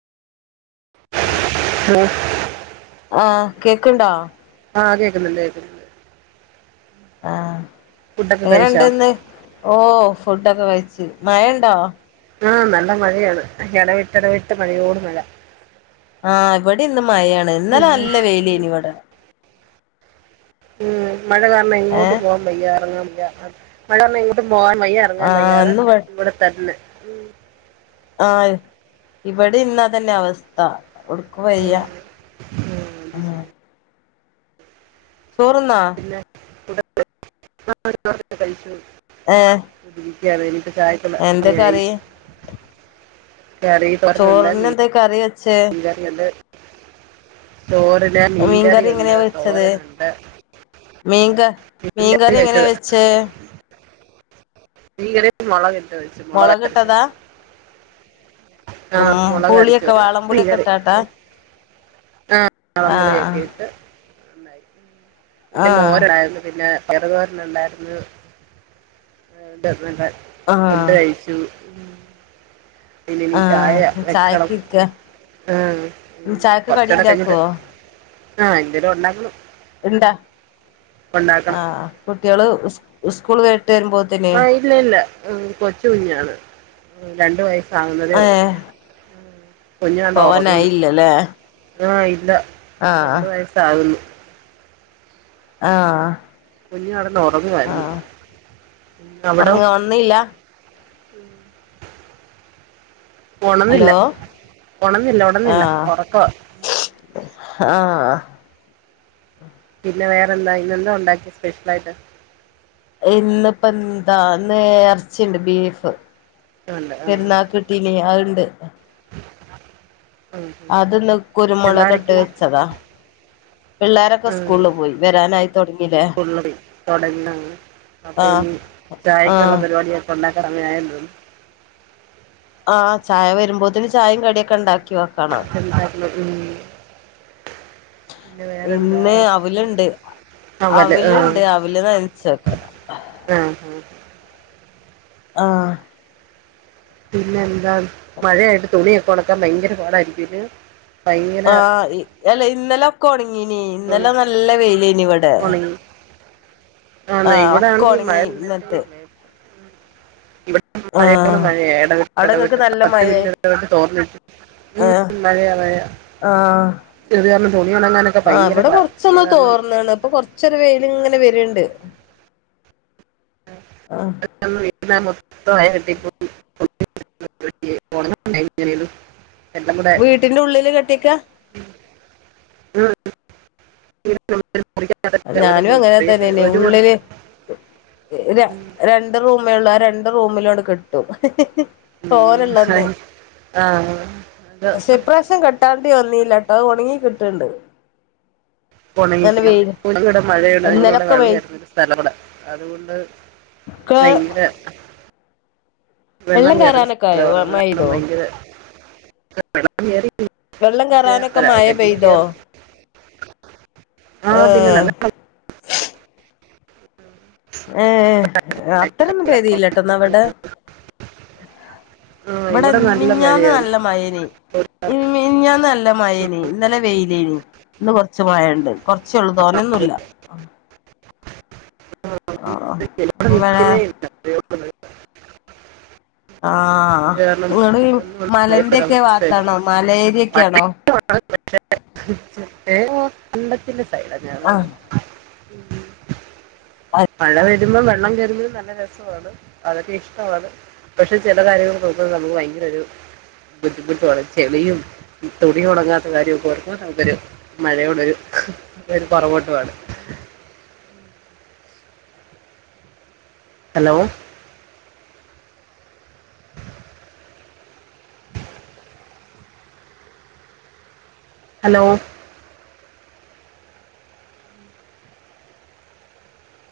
ആഹ് കേക്ക്ണ്ടാ? ആഹ് കേക്കുന്നുണ്ട് കേക്കുന്നു ആഹ് എങ്ങനെ കഴിച്ചാ ഇണ്ട്‌ന്ന് ഓ ഫുഡൊക്കെ കഴിച്ചു മഴണ്ടോ? ആഹ് നല്ല മഴയാണ് ഇടവിട്ടിടവിട്ട് മഴയോടു മഴ ആഹ് ഇവിടേം ഇന്ന മഴയാണ് ഇന്നലെ നല്ല വെയിലേനി ഇവിടെ ഉം മഴ കാരണം എങ്ങോട്ടും ഏഹ് പോകാൻ വയ്യ ഇറങ്ങാൻ [unintelligible] പോകാൻ വയ്യ ഇറങ്ങാൻ ആഹ് വയ്യാതെ ഇന്ന് ഇവ ഇവിടെ തന്നെ മം ആഹ് ഇവിടെം ഇന്നതന്നെ അവസ്ഥ ഒടുക്കും വയ്യ ആഹ് അത് ആ ശരി ചോറ്ന്നോ? പിന്നെ [unintelligible] ഏ [unintelligible] എന്താ സമയായി കറി? ചൊറിനെന്തേ കറി വെ മീൻ കറി അത് മീൻകറി മീൻകറിയുണ്ട് എങ്ങനെയാ വെച്ചത് തോരനുണ്ട് മീൻക മീൻകറി എങ്ങനെയാ വെച്ചേ? മീൻകറി മൊളകിട്ട് ട്ട് വച്ചു മുളകരച്ച് മുളകിട്ടതാ വെച്ചു ഉം ആഹ് മുളക് അരച്ച് പുളിയൊക്കെ വെച്ച് വാളംപുളിയൊക്കെ ഇട്ടാട്ടാ? ആഹ് ളമ്പുളിയൊക്കെയിട്ട് പിന്നെ ആഹ് മോരായിരുന്നു പിന്നെ ചെറുതോരൻ ഇണ്ടായിരുന്നു. [unintelligible] ആഹ് ഫുഡ് കഴിച്ചു. മ് ഇല്ലിനി ചായ ആഹ് ചായക്ക് വെക്കണം. ഇരിക്ക ഏ മ് ചായക്ക് കടി കൊർചൂടെ കഴിഞ്ഞിട്ട്. ഉണ്ടാക്കുവോ ആ എന്തേലും ഉണ്ടാക്കണം. എന്താ? ആ ഉണ്ടാക്കണം കുട്ടിള് ഉസ് ഉസ് സ്കൂള് വെ ആ ഇല്ല ഇല്ല കൊച്ച് കുഞ്ഞാണ്. ഉം രണ്ടു വയ ഏ പോവാനായില്ലല്ലേ? ആ ഇല്ല. ആഹ് രണ്ടു വയസ്സാവുന്നു. ആ കുഞ്ഞൊറ ആ ഒറങ്ങ് ഒൺന്നീല്ല. ഉം ഒണന്നില്ലാ ഹലോ ഒണന്നില്ലാ ഒണന്നില്ലാ ആഹ് ഒറക്കവാ ആഹ് പിന്നെ വേറെന്താ ഇന്നെന്താ ഒണ്ടാക്കിയെ സ്പെഷ്യലായിട്ട് ഇന്നിപ്പ എന്താ നേർച്ചുണ്ട് ബീഫ് ഉണ്ട് ആ പെരുന്നാക്ക് കിട്ടീല്ലേ അത് [unintelligible] ഉം ഉം ഉം അത്ന്ന് കുരുമുളക് ഇട്ട് പിള്ളാരൊക്കെ വെച്ചതാ പിള്ളോരൊക്കെ ഉം സ്കൂളി പോയി വരാനായി തുടങ്ങില്ലേ സ്കൂളിൽ പോയി തുടങ്ങി അപ്പൊ ആഹ് ഇനി ചായക്കുള്ള ആഹ് പരിപാടിയൊക്കെ ഉണ്ടാക്കാൻ സമയായെന്ന് തോന്നു ആഹ് ചായ വരുമ്പോത്തന് ചായയും കടിയൊക്കെ ഉണ്ടാക് ക്ക് വെക്കണം എന്താക്ക്ണ് ഉം പിന്നെ വേറെന്താ ഇന്നെ അവലുണ്ട് അവല് ആ അവലുണ്ട് അവല് നനച്ച് വെക്കണം ആ ആ ആഹ് പിന്നെ ത മഴയായിട്ട് തുണിയൊ ഒണക്കാൻ ഭയങ്കര പാടായിരിക്കുല്ലേ ആഹ് ഈ അല്ല ഇന്നെല്ല കോണോങ്ങി ഇനി ഇന്നെലെ നല്ല വെയിലയ്ന് ഇവട് ഒണങ്ങി ആന്നൊ ആഹ് ഒക്കെ ഇവിടാണെങ്കി മഴ ഉണങ്ങി ഇന്നലത്തെ നിന്നിട്ടൊന്നില്ലാര്ന്ന് [unintelligible] മഴയോട് ആഹ് മഴയാ ഇടവിട്ട് അവിടെങ്ങക്ക് ഇടവിട്ട് നല്ല പത്ത് മഴയായി മിനിട്ട് ഇടവിട്ട് തോർന്നിട്ട് ആഹ് ഇ മഴയാ മഴ ആഹ് ഇത് കാരണം തുണി ഉണങ്ങാനൊക്കെ ഭയങ്കര പാടാ അത് കാരണം ചെറ് വെയിലിങ്ങനെ വര്ണ്ട് [inaudible] [inaudible] വീട്ടിന്റെ ഉള്ളില് കെട്ടിയേക്ക ഉം, [inaudible] മുറിക്കകത്തൊക്കെ ഒരു ഞാനും അങ്ങനെ മുറിയൊക്കെ തന്നെനെ ഒരു മുറി ഉള്ളില് ര രണ്ട് റൂമേ ഉള്ള് ആ രണ്ട് [unintelligible] റൂമിലങ്ങിട് കെട്ടും ഹി ഹി ഹി തോലള്ളെന്ന് ഉം, ആ അത് പശേ ഇപ്രാവശ്യം കെട്ടാൻ ണ്ടി വന്നില്ലട്ടോ ഒണങ്ങി കിട്ടണ്ട് നല്ല ഒണങ്ങിട്ടില്ല വെയില് [unintelligible] ടെ മഴയാണ് ഞങ്ങടിവിടെ ഇവിടെ ഇന്നലൊക്കെ വെള്ളം വെയി ഇല്ലാത്ത ഒരു സ്ഥലാണ് അതുകൊണ്ട് ക്കെ ഭയങ്കര വെള്ളം കയറുന്ന കയറാനൊക്കെ ആയോ സ്ഥലമാണ് അത് കാരണം മഴെയ്തോ ഭയങ്കര [inaudible] വെള്ളം കേറി വെള്ളം കറാനൊക്കെ മയ പെയ്തോ കയറും [inaudible] ആ പിന്നെ ഏഹ് നല്ല സൗണ്ട് ഏ അത്ര ഒന്നും മഴയാ. പേയ്തീല്ലട്ടോ ഇന്നാ ഇവടേ ആ ഇവിടെ ഇൻ നല്ല മിനിഞ്ഞാന്ന് മഴയാണ് നല്ല മയയേനി ഇപ്പൊ മിനിഞ്ഞാന്ന് നല്ല മയേനി ഇന്നലെ വെയിലേനി ഇന്ന് കൊറച്ച് മഴയെണ്ട് കൊറച്ചുള്ളൂ തോനെന്നുഇല്ല ആ അപ്പോ ഇവിടെ നിൽക്കുന്നേ ഇല്ല അറിയോളൊന്നും. ആഹ് അത് കാരണം നിങ്ങള് ഒന്നും ഒന്നും മലന്റെക്കെ ഭയപ്പെടാവസ്ഥയില്ല ഭാത്താണോ മലേരിയൊക്കെയാണോ ദേ പൊ കണ്ടത്തില് [inaudible] ആഹ് മഴ വരുമ്പോം വെള്ളം കേറുമ്പം നല്ല രസമാണ് അതൊക്കെ ഇഷ്ടമാണ് പക്ഷെ ചില കാര്യങ്ങള് ന നമുക്ക് ഭയങ്കര ഒരു ബുദ്ധിമുട്ട് പോലെ ചെളിയും ഇ തുണി ഉണങ്ങാത്ത കാര്യോക്കെ ഓർക്കുമ്പോ നമുക്കൊരു മഴയോടൊരു ഒരു പൊറകോട്ടു ആണ് ഹലോ ഹലോ